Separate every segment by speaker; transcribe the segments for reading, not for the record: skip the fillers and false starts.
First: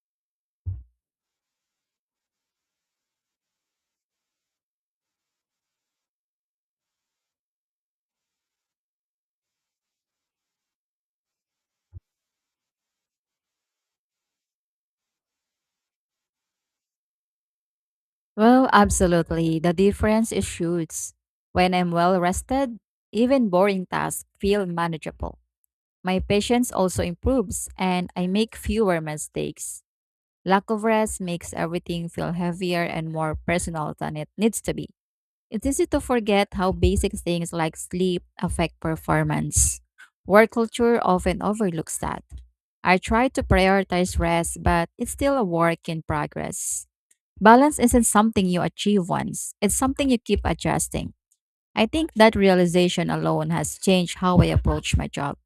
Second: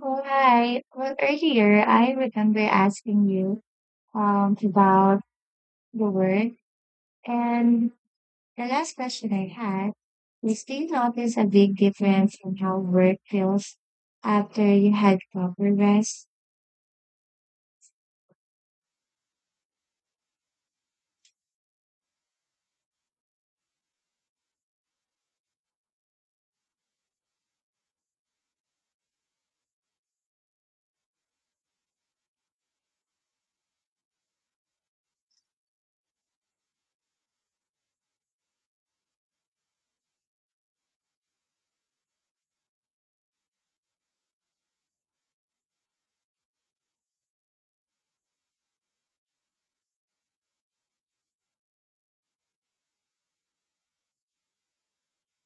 Speaker 1: Right. Well, earlier I remember asking you about the work, and the last question I had is, do you notice a big difference in how work feels after you had proper rest?
Speaker 2: Well, absolutely. The difference is huge. When I'm well rested, even boring tasks feel manageable. My patience also improves and I make fewer mistakes. Lack of rest makes everything feel heavier and more personal than it needs to be. It's easy to forget how basic things like sleep affect performance. Work culture often overlooks that. I try to prioritize rest, but it's still a work in progress. Balance isn't something you achieve once, it's something you keep adjusting. I think that realization alone has changed how I approach my job.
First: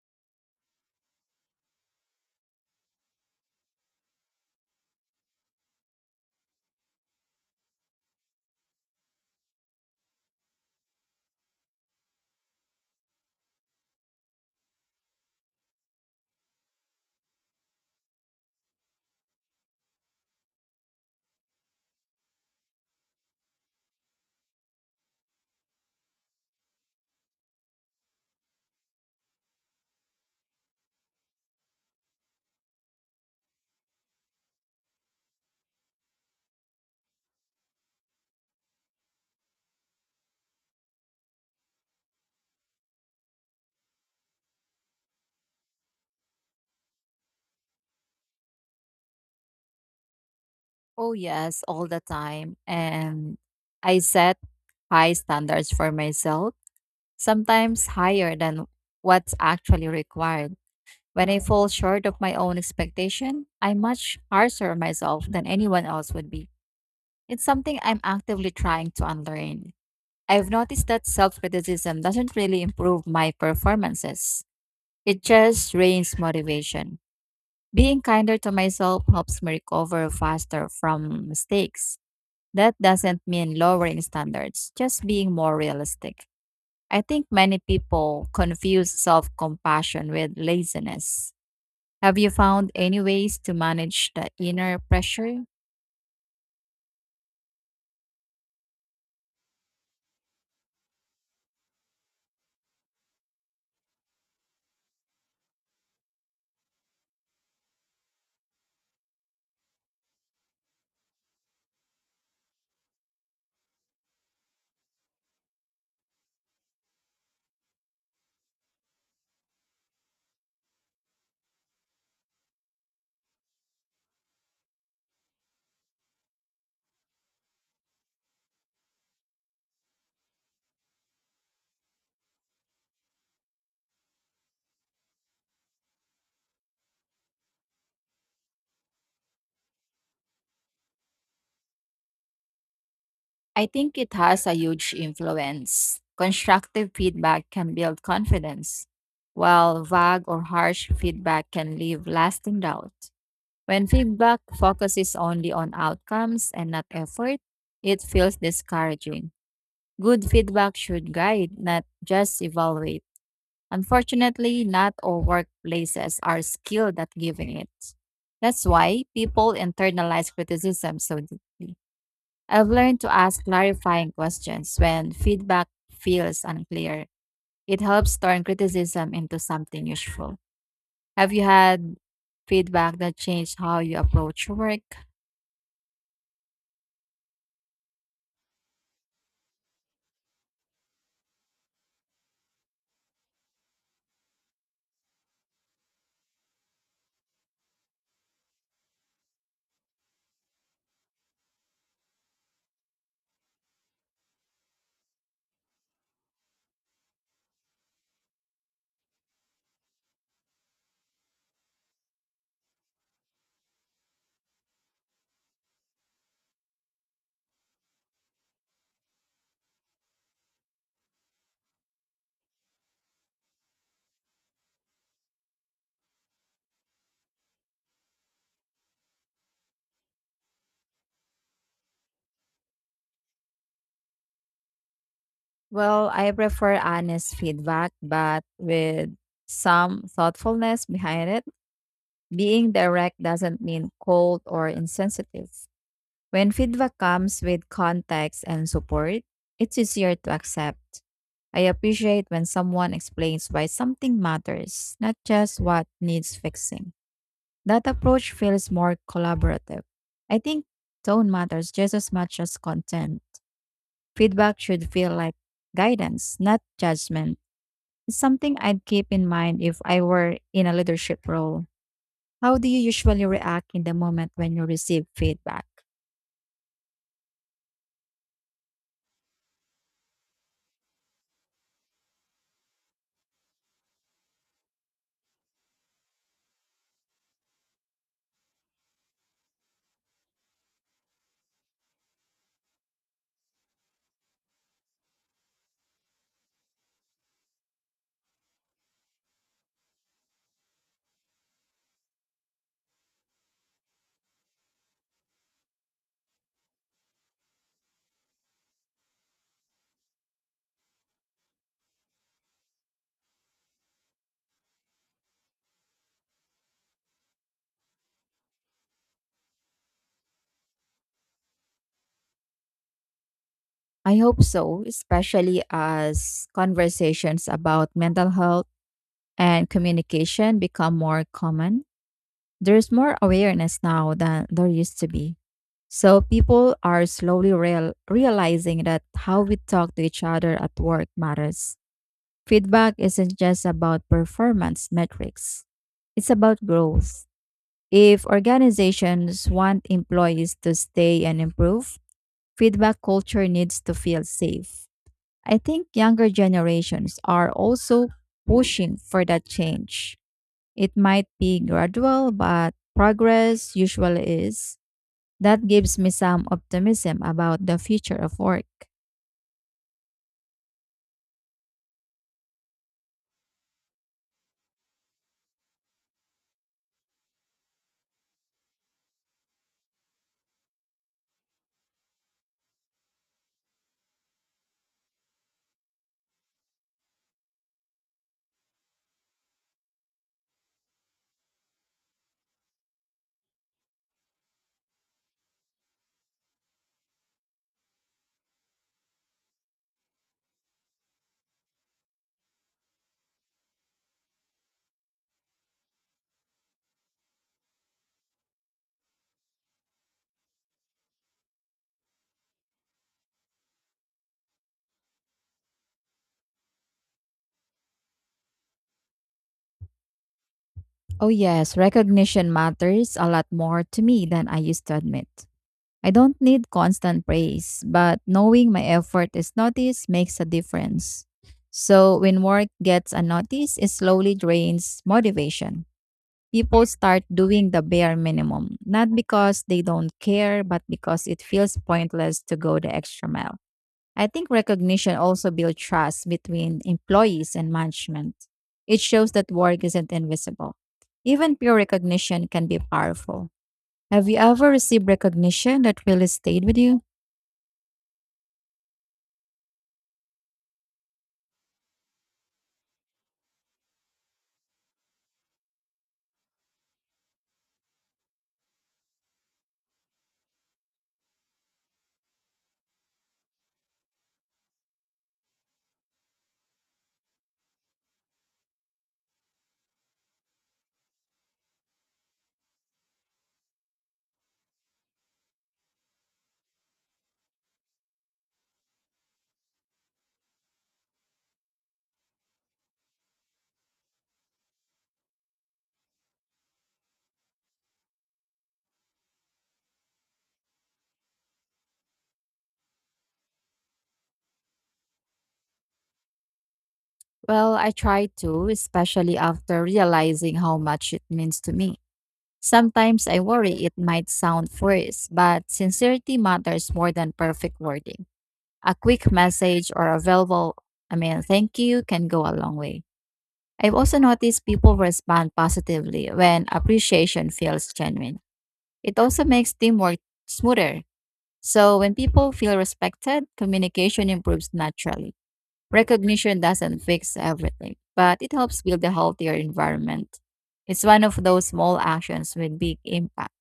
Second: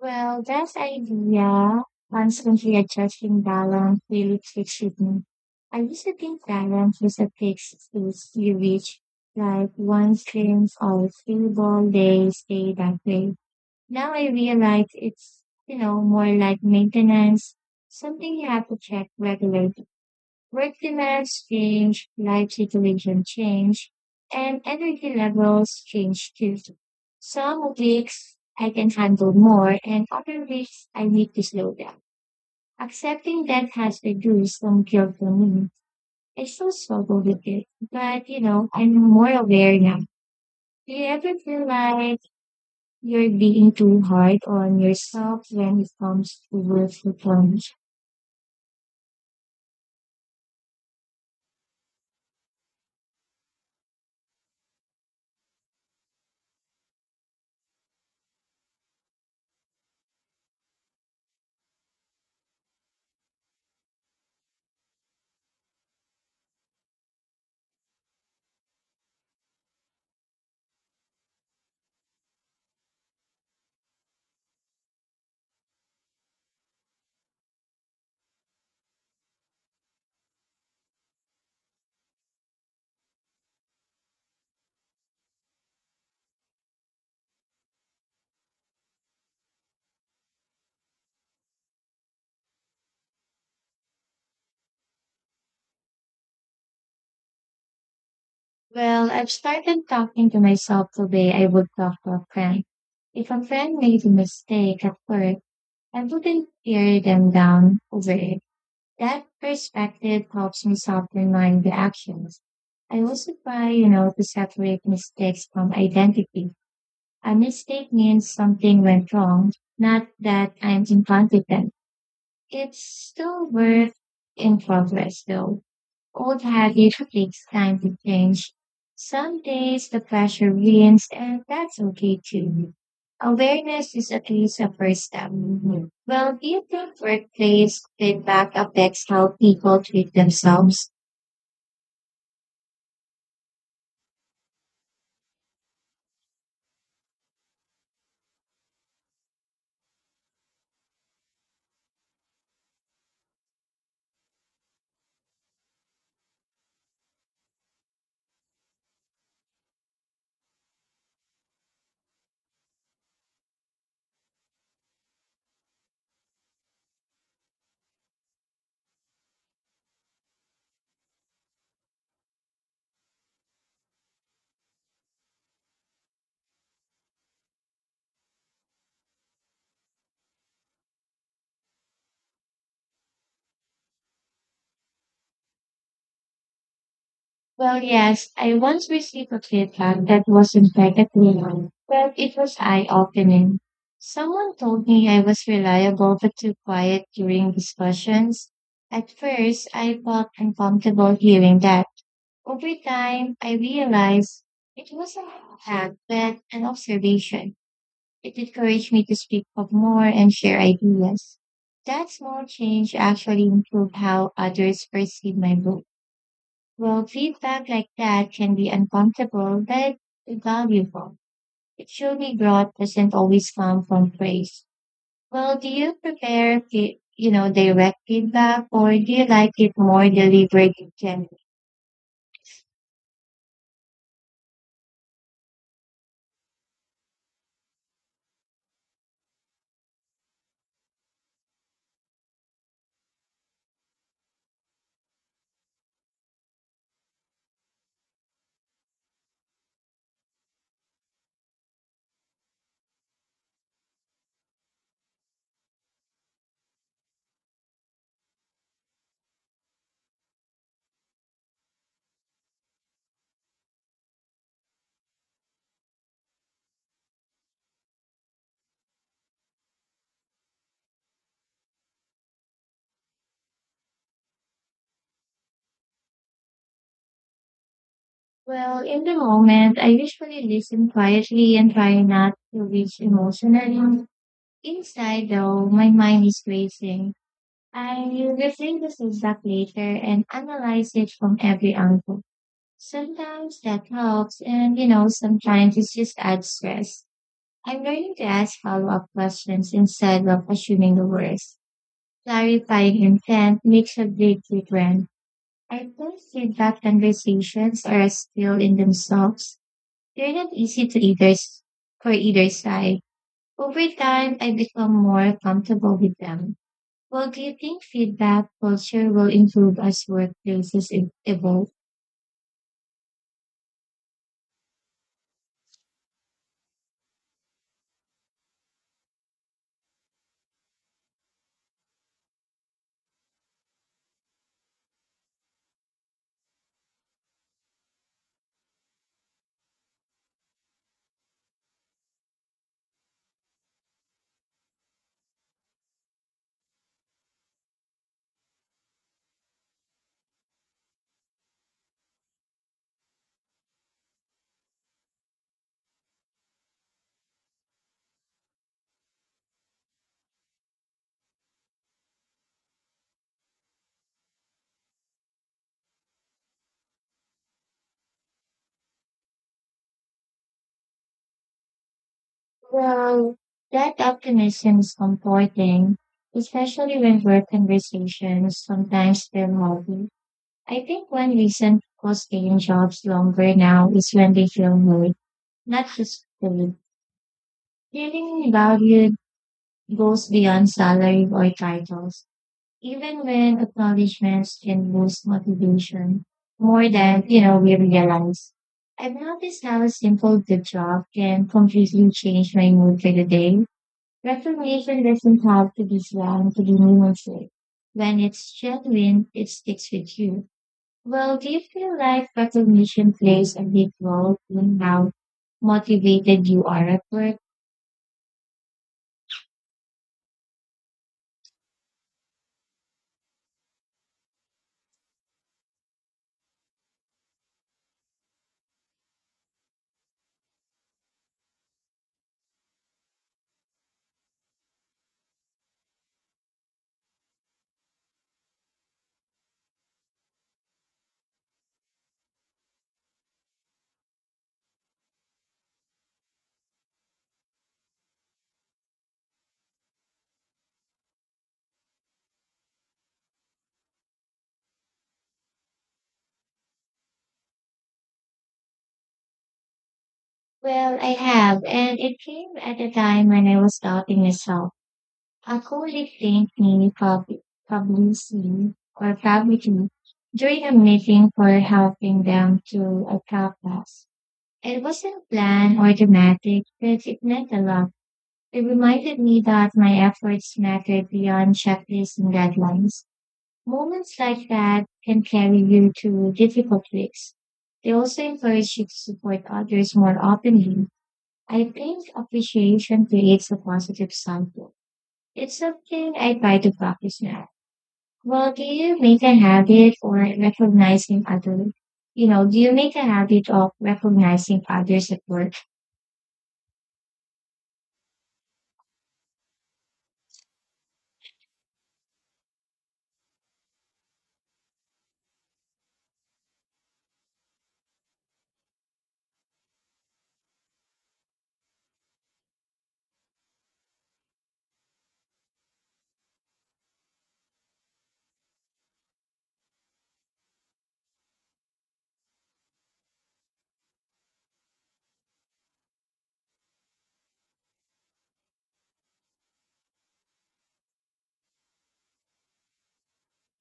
Speaker 1: Well, that idea, constantly adjusting balance, really sticks with me. I used to think balance was a fixed space you reach, like one screen's all stable, they stay that way. Now I realize it's, more like maintenance, something you have to check regularly. Work demands change, life situation change, and energy levels change too. Some weeks I can handle more and other weeks I need to slow down. Accepting that has reduced some guilt for me. I still struggle with it, but I'm more aware now. Do you ever feel like you're being too hard on yourself when it comes to work performance.
Speaker 2: Oh, yes, all the time. And I set high standards for myself, sometimes higher than what's actually required. When I fall short of my own expectation, I'm much harsher on myself than anyone else would be. It's something I'm actively trying to unlearn. I've noticed that self criticism doesn't really improve my performances, it just drains motivation. Being kinder to myself helps me recover faster from mistakes. That doesn't mean lowering standards, just being more realistic. I think many people confuse self compassion with laziness. Have you found any ways to manage the inner pressure?
Speaker 1: Well, I've started talking to myself the way I would talk to a friend. If a friend made a mistake at work, I wouldn't tear them down over it. That perspective helps me soften my reactions. I also try to separate mistakes from identity. A mistake means something went wrong, not that I'm incompetent. It's still worth in progress though. Old habits takes time to change. Some days the pressure wins and that's okay too. Awareness is at least a first step. Well, do you think workplace feedback affects how people treat themselves?
Speaker 2: I think it has a huge influence. Constructive feedback can build confidence, while vague or harsh feedback can leave lasting doubt. When feedback focuses only on outcomes and not effort, it feels discouraging. Good feedback should guide, not just evaluate. Unfortunately, not all workplaces are skilled at giving it. That's why people internalize criticism so deeply. I've learned to ask clarifying questions when feedback feels unclear. It helps turn criticism into something useful. Have you had feedback that changed how you approach your work?
Speaker 1: Well, yes, I once received a feedback that wasn't back at but it was eye-opening. Someone told me I was reliable but too quiet during discussions. At first, I felt uncomfortable hearing that. Over time, I realized it wasn't a fact, but an observation. It encouraged me to speak up more and share ideas. That small change actually improved how others perceive my work. Well, feedback like that can be uncomfortable, but valuable. It surely growth doesn't always come from praise. Well, do you prepare direct feedback or do you like it more delivered and gentle?
Speaker 2: Well, I prefer honest feedback, but with some thoughtfulness behind it. Being direct doesn't mean cold or insensitive. When feedback comes with context and support, it's easier to accept. I appreciate when someone explains why something matters, not just what needs fixing. That approach feels more collaborative. I think tone matters just as much as content. Feedback should feel like guidance, not judgment. It's something I'd keep in mind if I were in a leadership role. How do you usually react in the moment when you receive feedback?
Speaker 1: Well, in the moment, I usually listen quietly and try not to reach emotionally. Inside, though, my mind is racing. I reflect this feedback later and analyze it from every angle. Sometimes that helps, and sometimes it just adds stress. I'm learning to ask follow-up questions instead of assuming the worst. Clarifying intent makes a big difference. I think feedback conversations are a skill in themselves. They're not easy to for either side. Over time, I become more comfortable with them. Well, do you think feedback culture will improve as workplaces evolve?
Speaker 2: I hope so, especially as conversations about mental health and communication become more common. There's more awareness now than there used to be. So people are slowly realizing that how we talk to each other at work matters. Feedback isn't just about performance metrics. It's about growth. If organizations want employees to stay and improve, feedback culture needs to feel safe. I think younger generations are also pushing for that change. It might be gradual, but progress usually is. That gives me some optimism about the future of work.
Speaker 1: Well, that optimism is comforting, especially when work conversations sometimes feel heavy. I think when recent staying jobs longer now is when they feel more, not just paid. Feeling valued goes beyond salary or titles, even when acknowledgments can boost motivation more than we realize. I've noticed how a simple good job can completely change my mood for the day. Reformation doesn't have to be slang to be meaningful. When it's genuine, it sticks with you. Well, do you feel like recognition plays a big role in how motivated you are at work?
Speaker 2: Oh, yes, recognition matters a lot more to me than I used to admit. I don't need constant praise, but knowing my effort is noticed makes a difference. So, when work gets unnoticed, it slowly drains motivation. People start doing the bare minimum, not because they don't care, but because it feels pointless to go the extra mile. I think recognition also builds trust between employees and management. It shows that work isn't invisible. Even pure recognition can be powerful. Have you ever received recognition that really stayed with you?
Speaker 1: Well, I have, and it came at a time when I was doubting myself. A colleague thanked me publicly publicly during a meeting for helping them to a class. It wasn't planned or dramatic, but it meant a lot. It reminded me that my efforts mattered beyond checklists and deadlines. Moments like that can carry you to difficult weeks. They also encourage you to support others more openly. I think appreciation creates a positive cycle. It's something I try to practice now. Well, do you make a habit or recognizing others? You know, do you make a habit of recognizing others at work?
Speaker 2: Well, I try to, especially after realizing how much it means to me. Sometimes I worry it might sound forced, but sincerity matters more than perfect wording. A quick message or a verbal, I mean, thank you can go a long way. I've also noticed people respond positively when appreciation feels genuine. It also makes teamwork smoother. So when people feel respected, communication improves naturally. Recognition doesn't fix everything, but it helps build a healthier environment. It's one of those small actions with big impact.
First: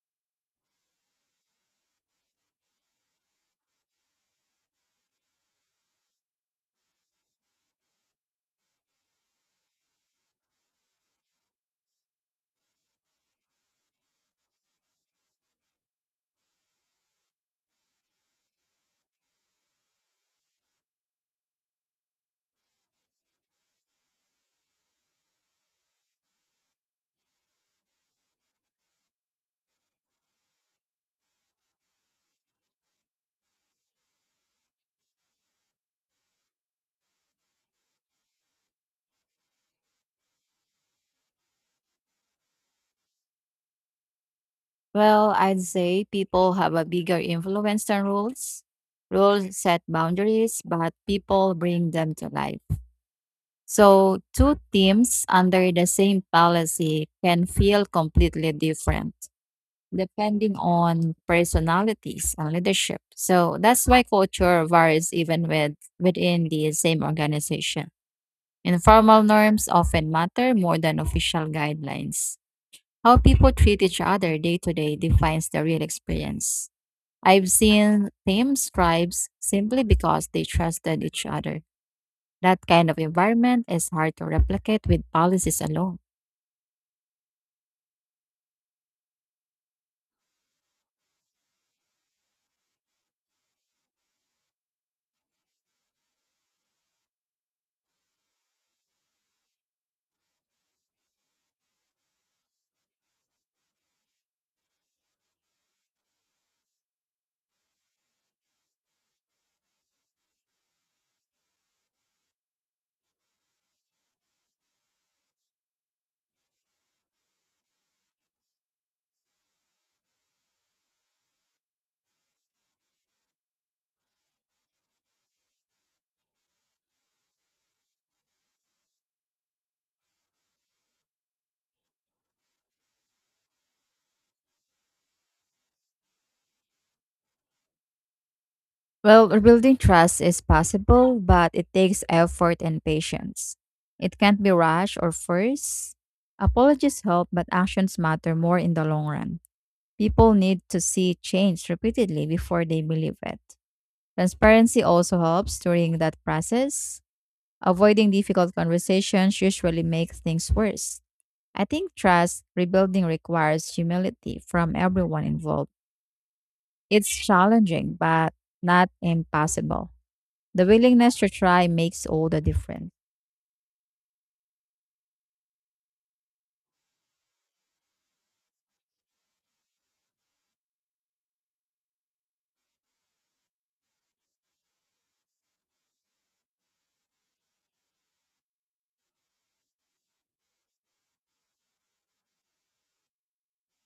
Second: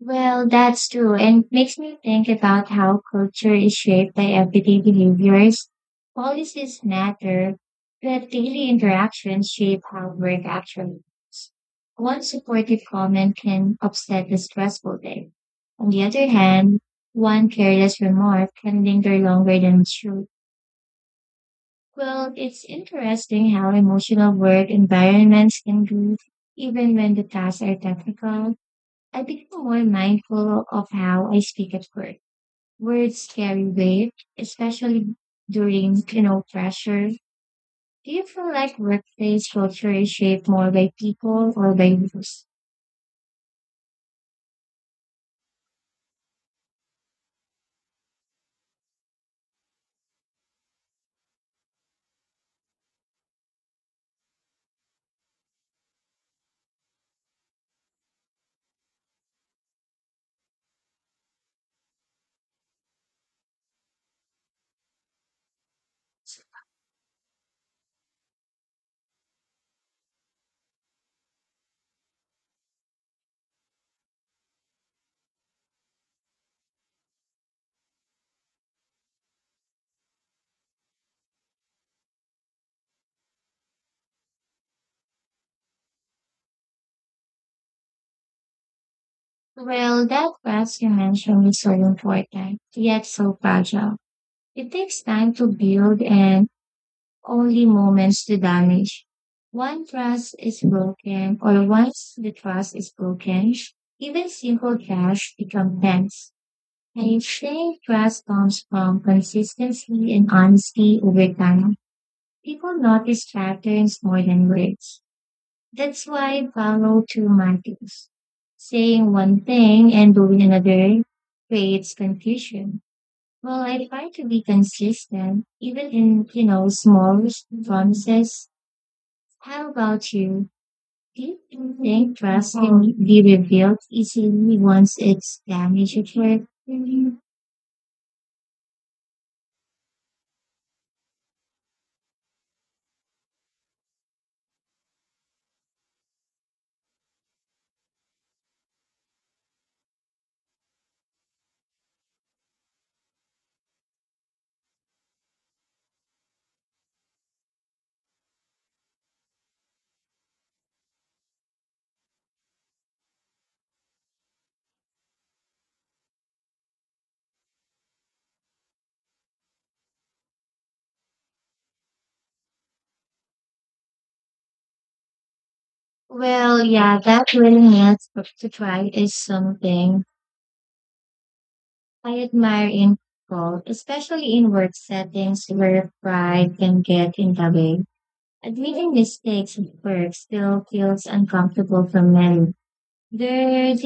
Speaker 1: Well, that's true, and it makes me think about how culture is shaped by everyday behaviors. Policies matter, but daily interactions shape how work actually is. One supportive comment can upset a stressful day. On the other hand, one careless remark can linger longer than it should. Well, it's interesting how emotional work environments can be, even when the tasks are technical. I become more mindful of how I speak at work. Words carry weight, especially during pressure. Do you feel like workplace culture is shaped more by people or by rules?
Speaker 2: Well, I'd say people have a bigger influence than rules. Rules set boundaries, but people bring them to life. So, two teams under the same policy can feel completely different depending on personalities and leadership. So, that's why culture varies within the same organization. Informal norms often matter more than official guidelines. How people treat each other day to day defines the real experience. I've seen teams tribes simply because they trusted each other. That kind of environment is hard to replicate with policies alone.
Speaker 1: Well, that last you mentioned is so important, yet so fragile. It takes time to build and only moments to damage. One trust is broken, or once the trust is broken, even simple cash become tense. I think trust comes from consistency and honesty over time. People notice patterns more than words. That's why follow through matters. Saying one thing and doing another creates confusion. Well, I try to be consistent, even in small promises. How about you? Do you think trust can be revealed easily once it's damaged at work?
Speaker 2: Well, rebuilding trust is possible, but it takes effort and patience. It can't be rushed or forced. Apologies help, but actions matter more in the long run. People need to see change repeatedly before they believe it. Transparency also helps during that process. Avoiding difficult conversations usually makes things worse. I think trust rebuilding requires humility from everyone involved. It's challenging, but not impossible. The willingness to try makes all the difference.
Speaker 1: Well, yeah, that willingness to try is something I admire in people, especially in work settings where pride can get in the way. Admitting mistakes at work still feels uncomfortable for many. There is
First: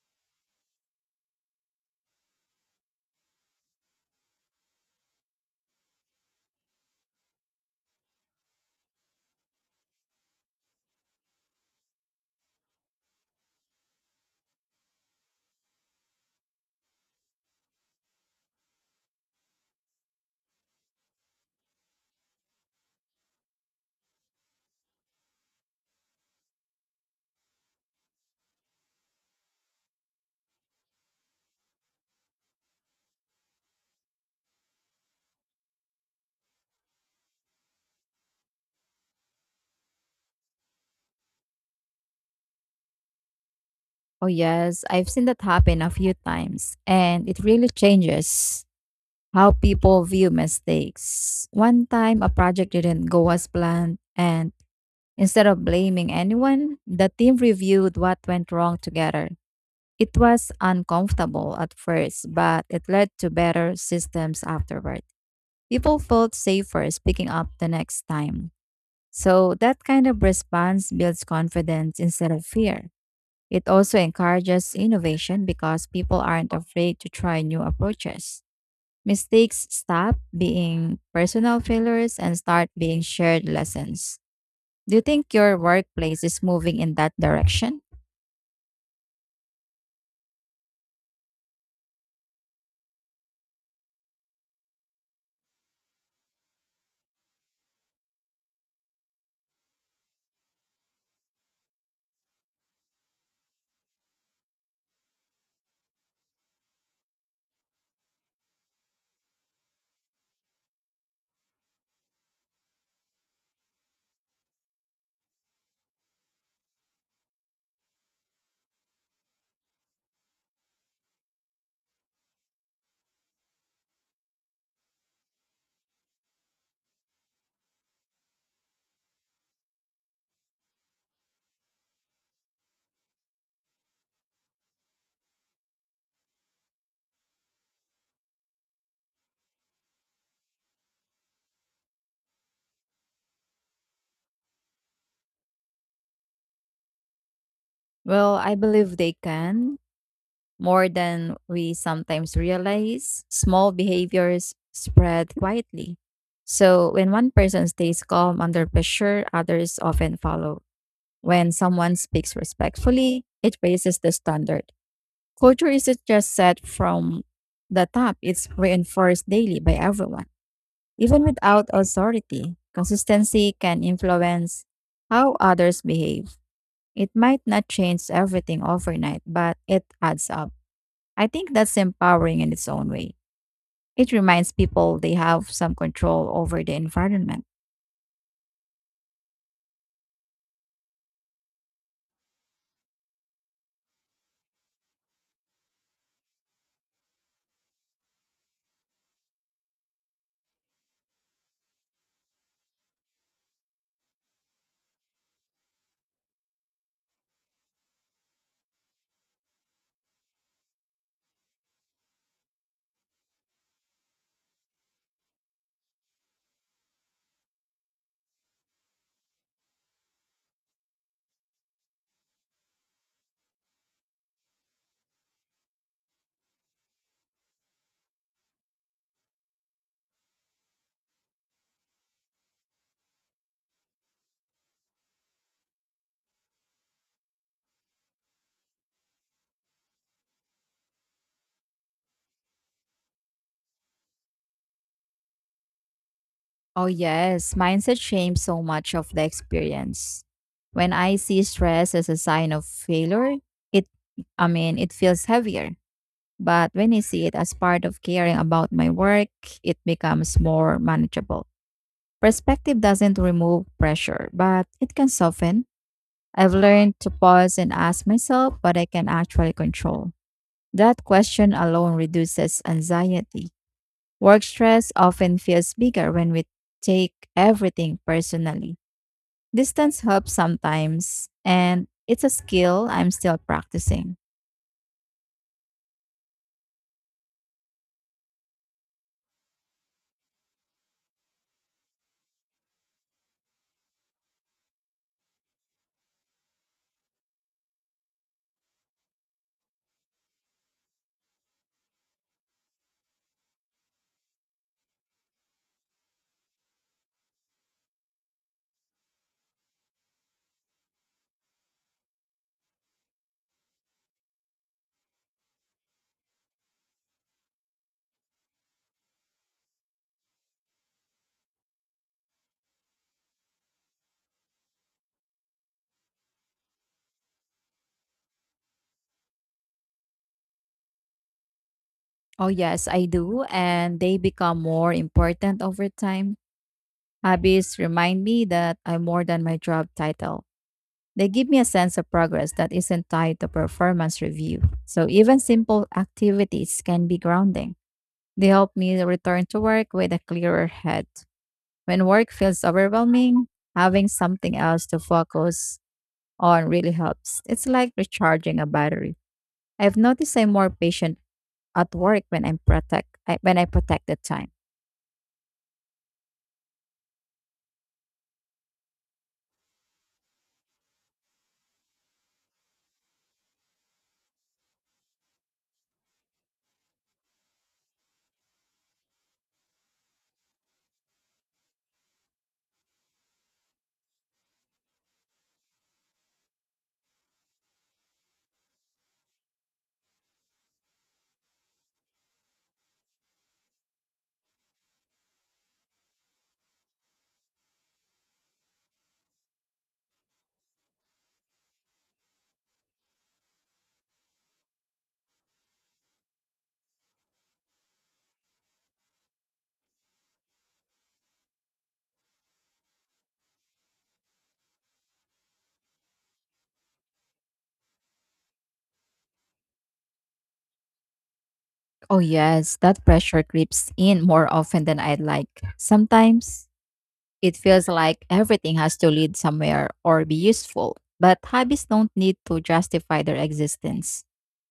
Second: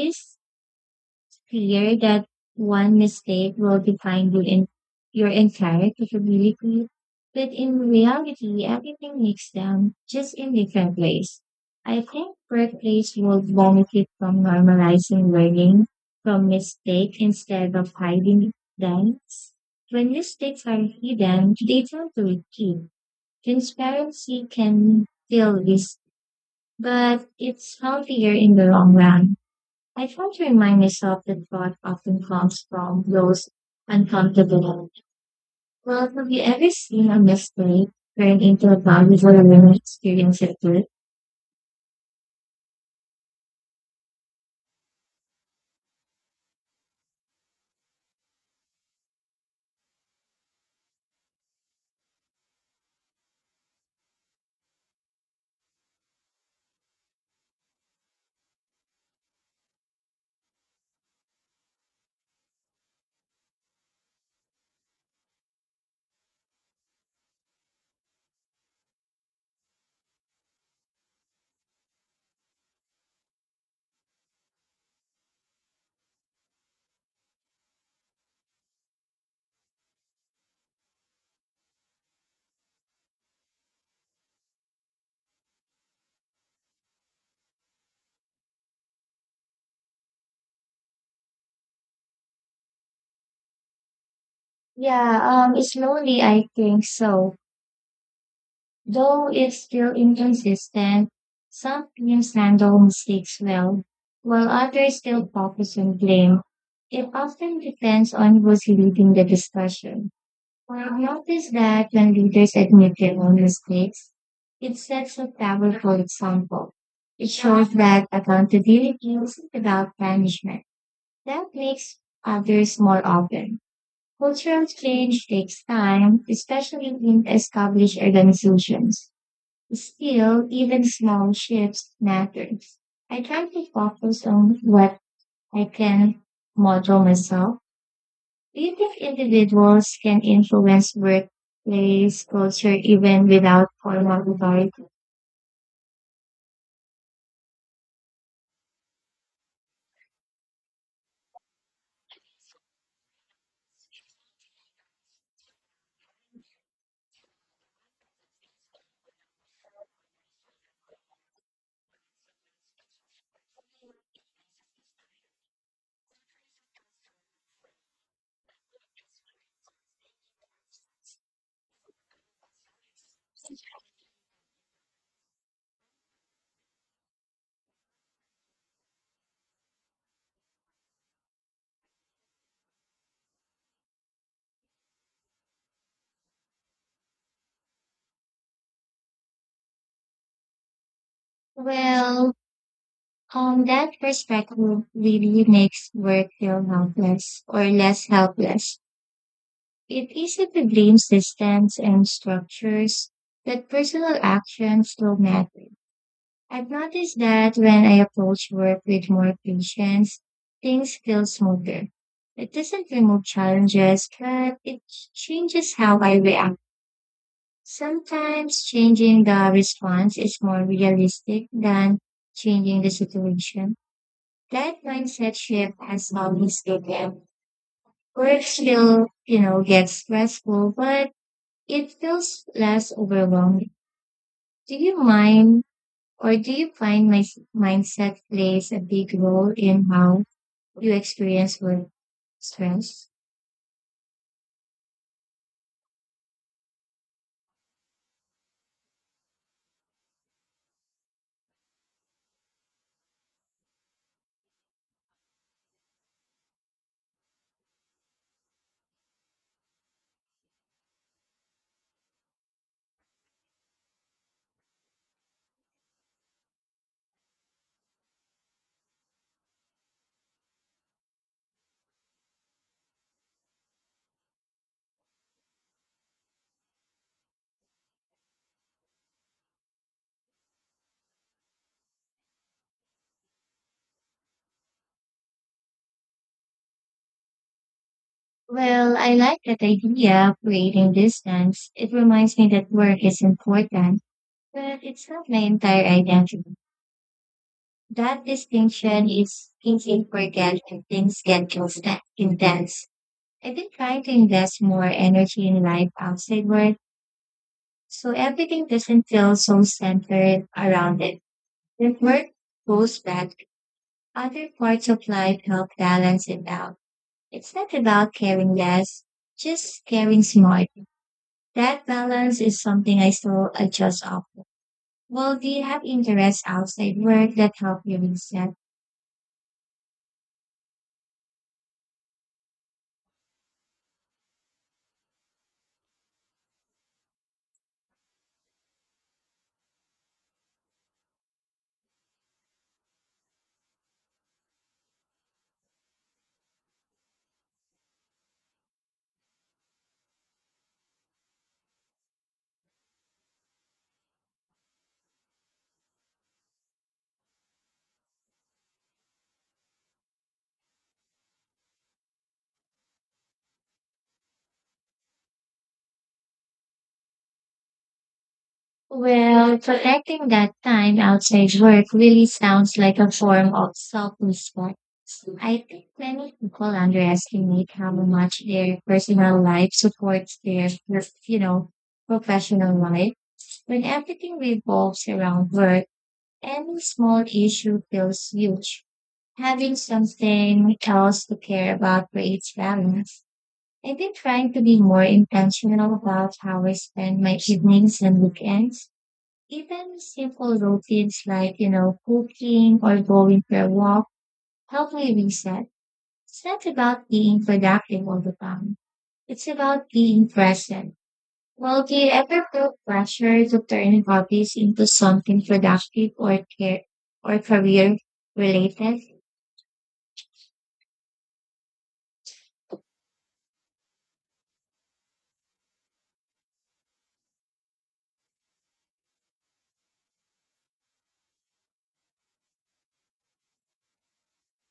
Speaker 1: clear that one mistake will define you in your entire capability. But in reality, everything makes them just in different ways. I think workplace will benefit from normalizing learning from mistakes instead of hiding them. When mistakes are hidden, they tend to repeat. Transparency can feel this, but it's healthier in the long run. I try to remind myself that God often comes from those uncomfortable. Well, have you ever seen a mistake turn into a valuable learning experience at work?
Speaker 2: Oh, yes, I've seen that happen a few times, and it really changes how people view mistakes. One time, a project didn't go as planned, and instead of blaming anyone, the team reviewed what went wrong together. It was uncomfortable at first, but it led to better systems afterward. People felt safer speaking up the next time. So, that kind of response builds confidence instead of fear. It also encourages innovation because people aren't afraid to try new approaches. Mistakes stop being personal failures and start being shared lessons. Do you think your workplace is moving in that direction?
Speaker 1: Yeah, slowly I think so. Though it's still inconsistent, some teams handle mistakes well, while others still focus on blame. It often depends on who's leading the discussion. Well, I noticed that when leaders admit their own mistakes, it sets a powerful example. It shows that accountability isn't about punishment. That makes others more open. Cultural change takes time, especially in established organizations. Still, even small shifts matter. I try to focus on what I can model myself. Do you think individuals can influence workplace culture even without formal authority?
Speaker 2: Well, I believe they can more than we sometimes realize, small behaviors spread quietly. So, when one person stays calm under pressure, others often follow. When someone speaks respectfully, it raises the standard. Culture isn't just set from the top, it's reinforced daily by everyone. Even without authority, consistency can influence how others behave. It might not change everything overnight, but it adds up. I think that's empowering in its own way. It reminds people they have some control over the environment.
Speaker 1: Well, on that perspective really makes work feel helpless or less helpless. It easily blames systems and structures that personal actions don't matter. I've noticed that when I approach work with more patience, things feel smoother. It doesn't remove challenges, but it changes how I react. Sometimes changing the response is more realistic than changing the situation. That mindset shift has always been there. Work still gets stressful, but it feels less overwhelming. Do you mind do you find my mindset plays a big role in how you experience work stress?
Speaker 2: Oh, yes, mindset shames so much of the experience. When I see stress as a sign of failure, it, I mean, it feels heavier. But when I see it as part of caring about my work, it becomes more manageable. Perspective doesn't remove pressure, but it can soften. I've learned to pause and ask myself what I can actually control. That question alone reduces anxiety. Work stress often feels bigger when we take everything personally. Distance helps sometimes, and it's a skill I'm still practicing.
Speaker 1: Well, I like that idea of creating distance. It reminds me that work is important, but it's not my entire identity. That distinction is easy to forget when things get intense. I've been trying to invest more energy in life outside work, so everything doesn't feel so centered around it. When work goes back, other parts of life help balance it out. It's not about caring less, just caring smart. That balance is something I still adjust often. Well, do you have interests outside work that help you reset?
Speaker 2: Oh, yes, I do, and they become more important over time. Hobbies remind me that I'm more than my job title. They give me a sense of progress that isn't tied to performance review. So, even simple activities can be grounding. They help me return to work with a clearer head. When work feels overwhelming, having something else to focus on really helps. It's like recharging a battery. I've noticed I'm more patient at work when when I protect the time.
Speaker 1: Well, protecting that time outside work really sounds like a form of self-respect. I think many people underestimate how much their personal life supports their, you know, professional life. When everything revolves around work, any small issue feels huge. Having something else to care about creates balance. I've been trying to be more intentional about how I spend my evenings and weekends, even simple routines like cooking or going for a walk help me reset. It's not about being productive all the time. It's about being present. Well, do you ever feel pressure to turn hobbies into something productive or career related?
Speaker 2: Oh yes, that pressure creeps in more often than I'd like. Sometimes it feels like everything has to lead somewhere or be useful, but hobbies don't need to justify their existence.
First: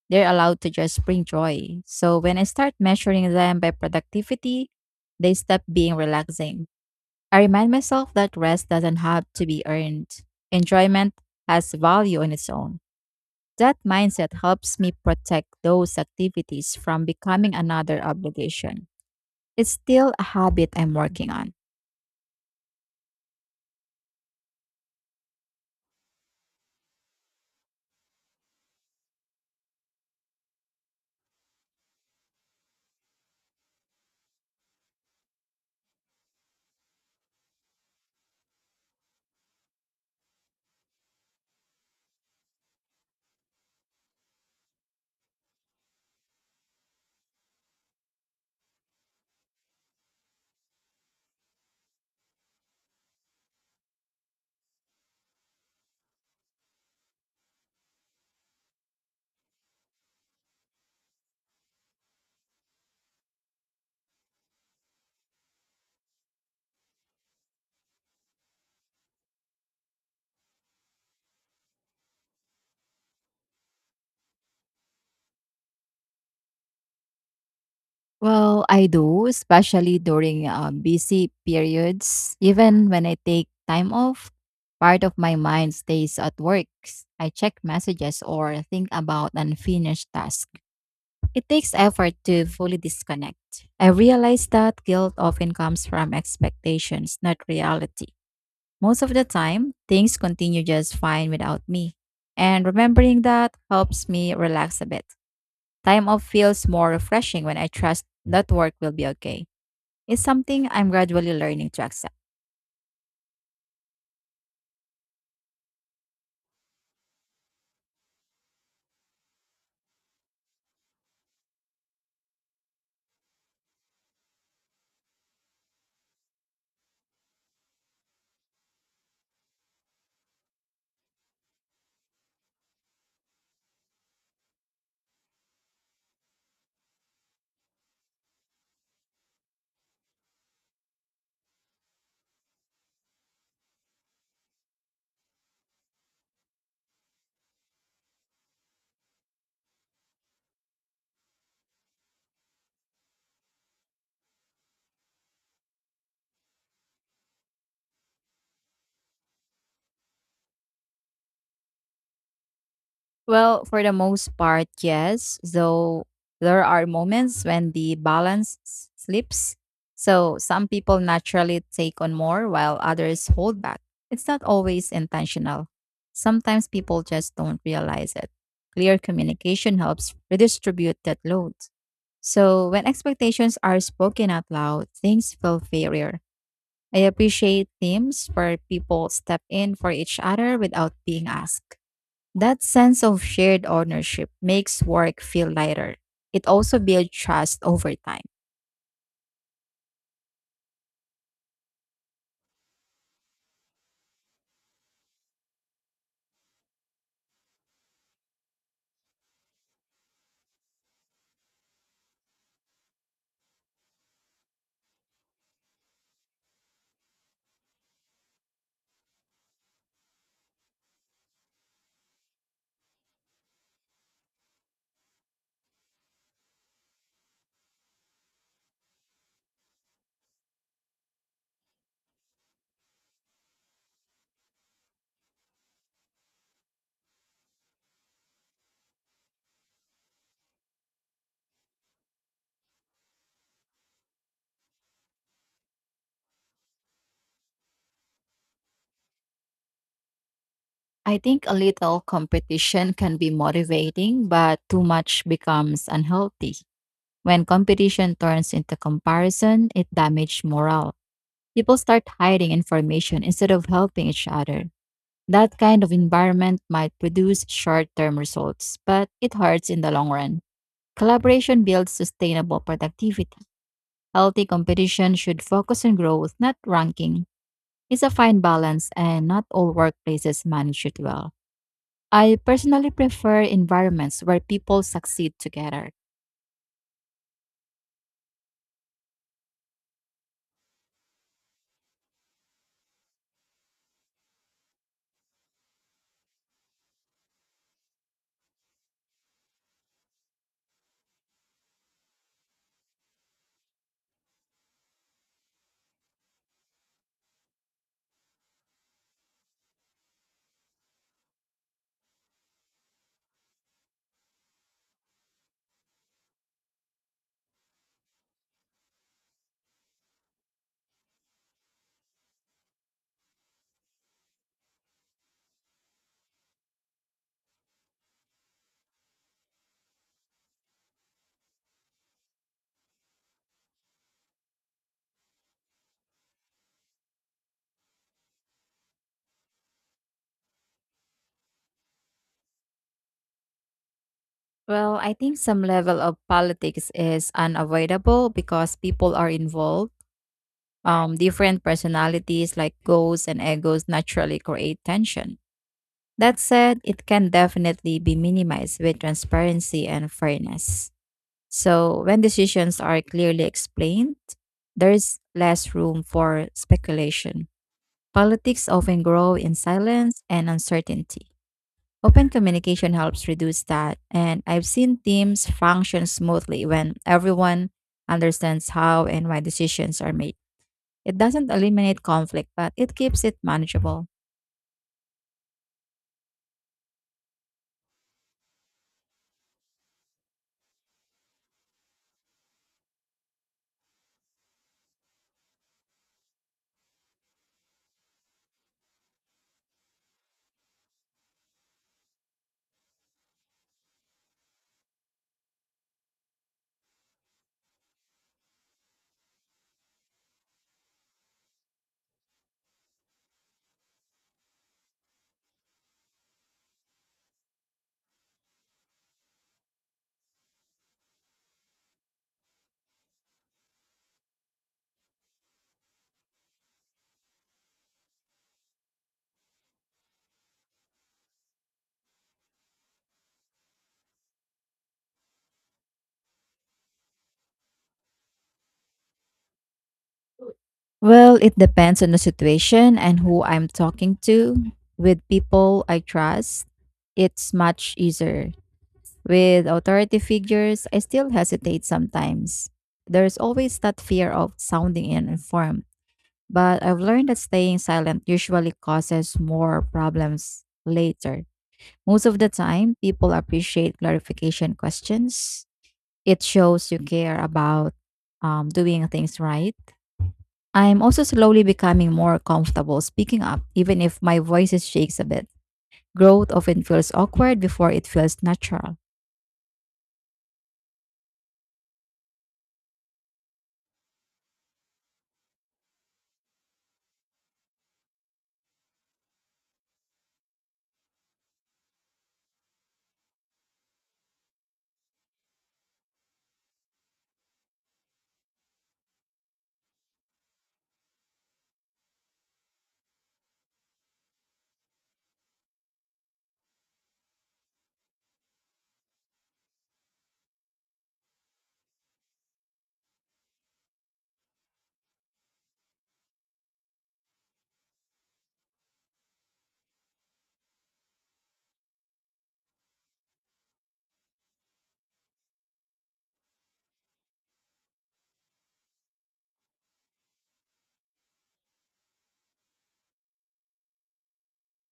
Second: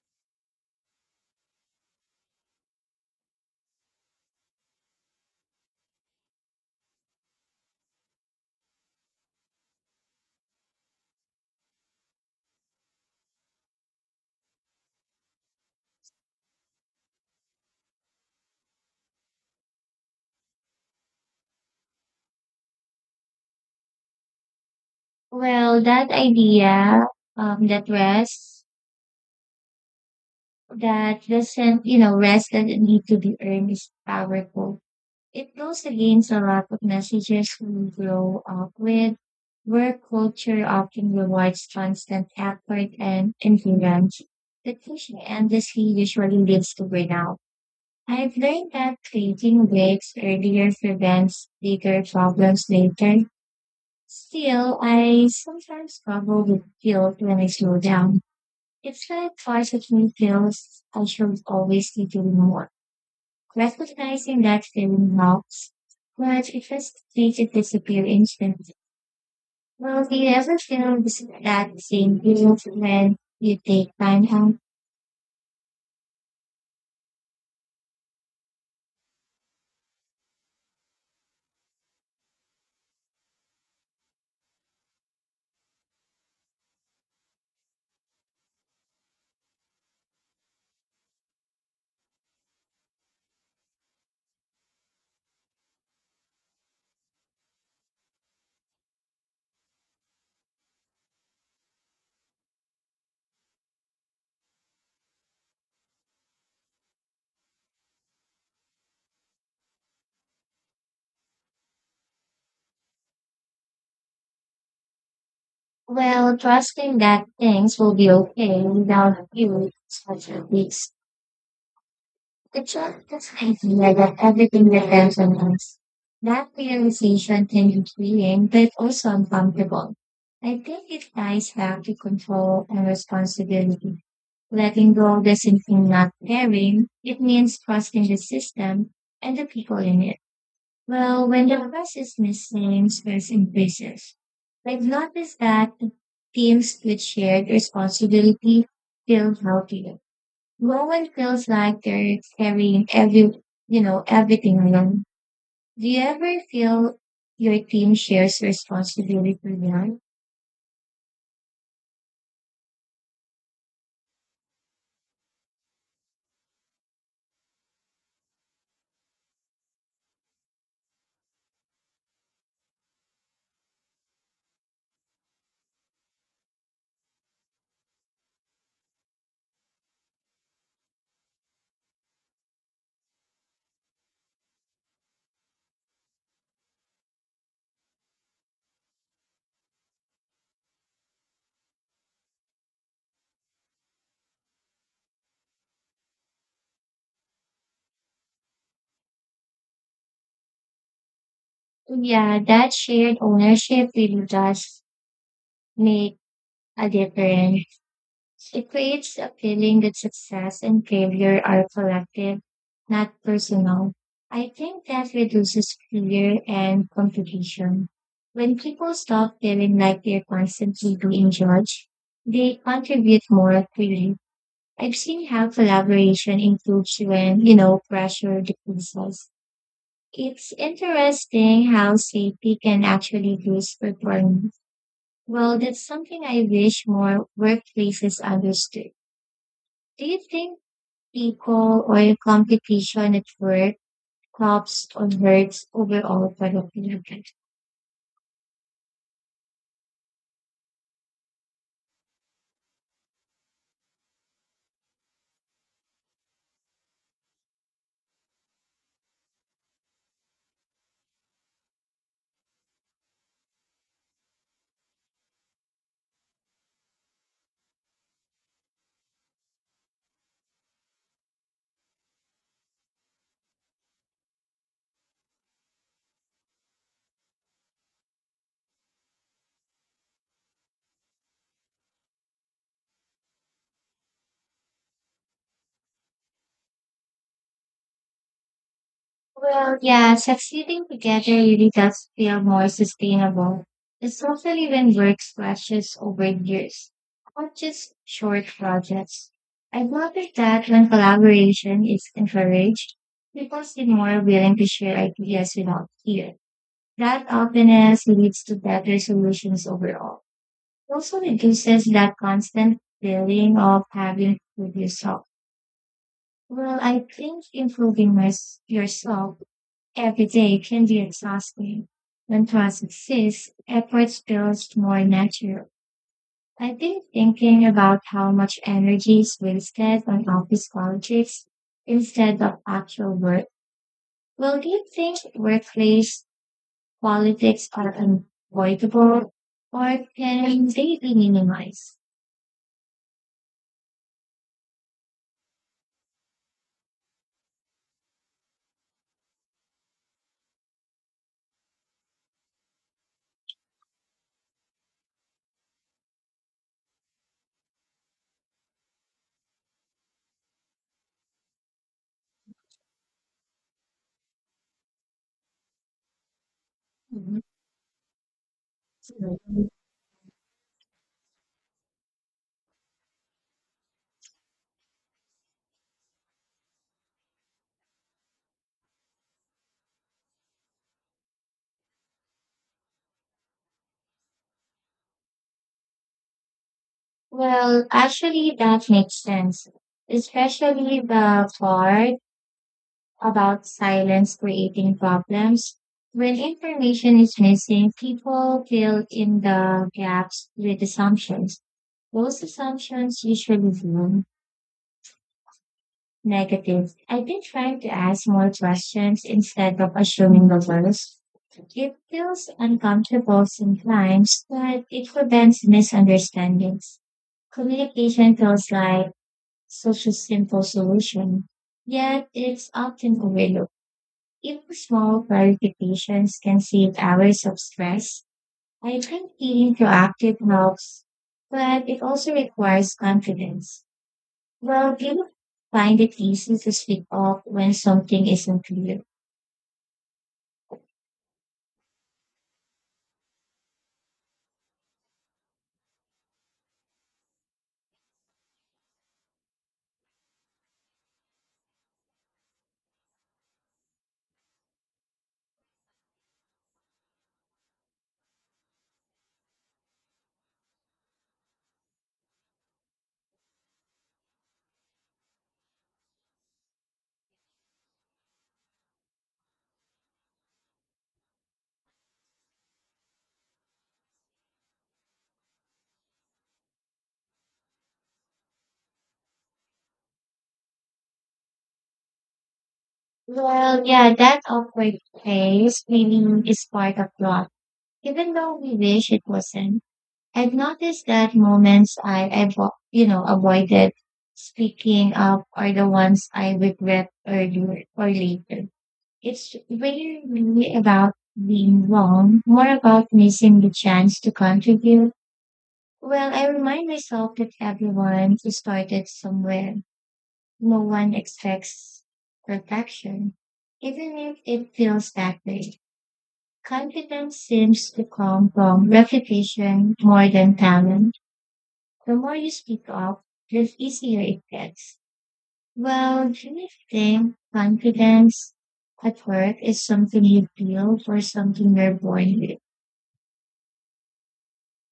Speaker 2: They're allowed to just bring joy. So when I start measuring them by productivity, they stop being relaxing. I remind myself that rest doesn't have to be earned. Enjoyment has value on its own. That mindset helps me protect those activities from becoming another obligation. It's still a habit I'm working on.
Speaker 1: Well, that idea, that rest, that doesn't, you know, rest doesn't need to be earned is powerful. It goes against a lot of messages we grow up with, where culture often rewards constant effort and endurance. But pushing endlessly usually leads to burnout. I've learned that creating breaks earlier prevents bigger problems later. Still, I sometimes struggle with guilt when I slow down. It's like part of me feels I should always be doing more. Recognizing that feeling helps, but it just makes it disappear instantly. Well, do you ever feel that same guilt when you take time out?
Speaker 2: Well, I do, especially during busy periods. Even when I take time off, part of my mind stays at work. I check messages or think about unfinished tasks. It takes effort to fully disconnect. I realize that guilt often comes from expectations, not reality. Most of the time, things continue just fine without me. And remembering that helps me relax a bit. Time off feels more refreshing when I trust that work will be okay. It's something I'm gradually learning to accept.
Speaker 1: Well, trusting that things will be okay without you is such a risk. The truth is idea that everything depends on us. That realization can be freeing, but also uncomfortable. I think it ties back to control and responsibility. Letting go doesn't mean not caring, it means trusting the system and the people in it. Well, when the trust is missing, stress increases. I've noticed that teams with shared responsibility feel healthier. No one feels like they're carrying everything alone. Do you ever feel your team shares responsibility alone?
Speaker 2: Well, for the most part, yes, though there are moments when the balance slips. So some people naturally take on more while others hold back. It's not always intentional. Sometimes people just don't realize it. Clear communication helps redistribute that load. So when expectations are spoken out loud, things feel fairer. I appreciate teams where people step in for each other without being asked. That sense of shared ownership makes work feel lighter. It also builds trust over time.
Speaker 1: Yeah, that shared ownership really does make a difference. It creates a feeling that success and failure are collective, not personal. I think that reduces fear and competition. When people stop feeling like they're constantly being judged, they contribute more freely. I've seen how collaboration improves when pressure decreases. It's interesting how safety can actually boost performance. Well, that's something I wish more workplaces understood. Do you think people or competition at work helps or hurts overall productivity?
Speaker 2: I think a little competition can be motivating, but too much becomes unhealthy. When competition turns into comparison, it damages morale. People start hiding information instead of helping each other. That kind of environment might produce short term results, but it hurts in the long run. Collaboration builds sustainable productivity. Healthy competition should focus on growth, not ranking. It's a fine balance, and not all workplaces manage it well. I personally prefer environments where people succeed together.
Speaker 1: Well, yeah, succeeding together really does feel more sustainable, especially when work splashes over years, not just short projects. I've noticed that when collaboration is encouraged, people seem more willing to share ideas without fear. That openness leads to better solutions overall. Also reduces that constant feeling of having to do yourself. Well, I think yourself every day can be exhausting. When trust exists, effort feels more natural. I've been thinking about how much energy is wasted on office politics instead of actual work. Well, do you think workplace politics are unavoidable or can they be minimized?
Speaker 2: Well, I think some level of politics is unavoidable because people are involved. Different personalities like goals and egos naturally create tension. That said, it can definitely be minimized with transparency and fairness. So, when decisions are clearly explained, there is less room for
Speaker 1: Mhm.
Speaker 2: speculation. Politics often grow in silence and uncertainty. Open communication helps reduce that, and I've seen teams function smoothly when everyone understands how and why decisions are made. It doesn't eliminate conflict, but it keeps it manageable.
Speaker 1: Well, actually, that makes sense, especially the part about silence creating problems. When information is missing, people fill in the gaps with assumptions. Those assumptions usually seem negative. I've been trying to ask more questions instead of assuming the worst. It feels uncomfortable sometimes, but it prevents misunderstandings. Communication feels like such a simple solution, yet it's often overlooked. Even small clarifications can save hours of stress. I think being proactive helps, but it also requires confidence. Well, do you find it easy to speak up when something isn't clear?
Speaker 2: Well, it depends on the situation and who I'm talking to. With people I trust, it's much easier. With authority figures, I still hesitate sometimes. There's always that fear of sounding uninformed, but I've learned that staying silent usually causes more problems later. Most of the time, people appreciate clarification questions. It shows you care about doing things right. I'm also slowly becoming more comfortable speaking up, even if my voice shakes a bit. Growth often feels awkward before it feels natural.
Speaker 1: Well, yeah, that awkward phase really is part of growth, even though we wish it wasn't. I've noticed that moments I avoided speaking up are the ones I regret earlier or later. It's really about being wrong, more about missing the chance to contribute. Well, I remind myself that everyone started somewhere. No one expects perfection, even if it feels that way. Confidence seems to come from repetition more than talent. The more you speak up, the easier it gets. Well, do you think confidence at work is something you feel or something you're born with?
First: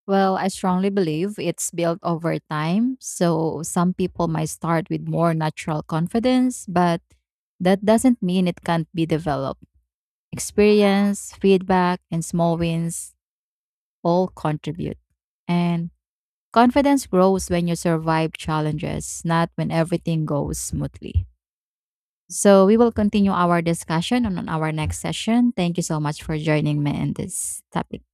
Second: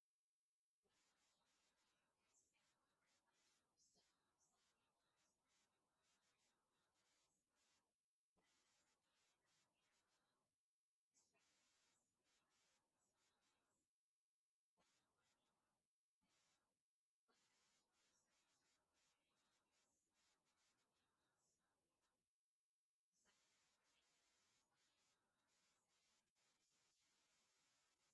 Speaker 2: Well, I strongly believe it's built over time. So some people might start with more natural confidence, but that doesn't mean it can't be developed. Experience, feedback, and small wins all contribute. And confidence grows when you survive challenges, not when everything goes smoothly. So we will continue our discussion on our next session. Thank you so much for joining me in this topic.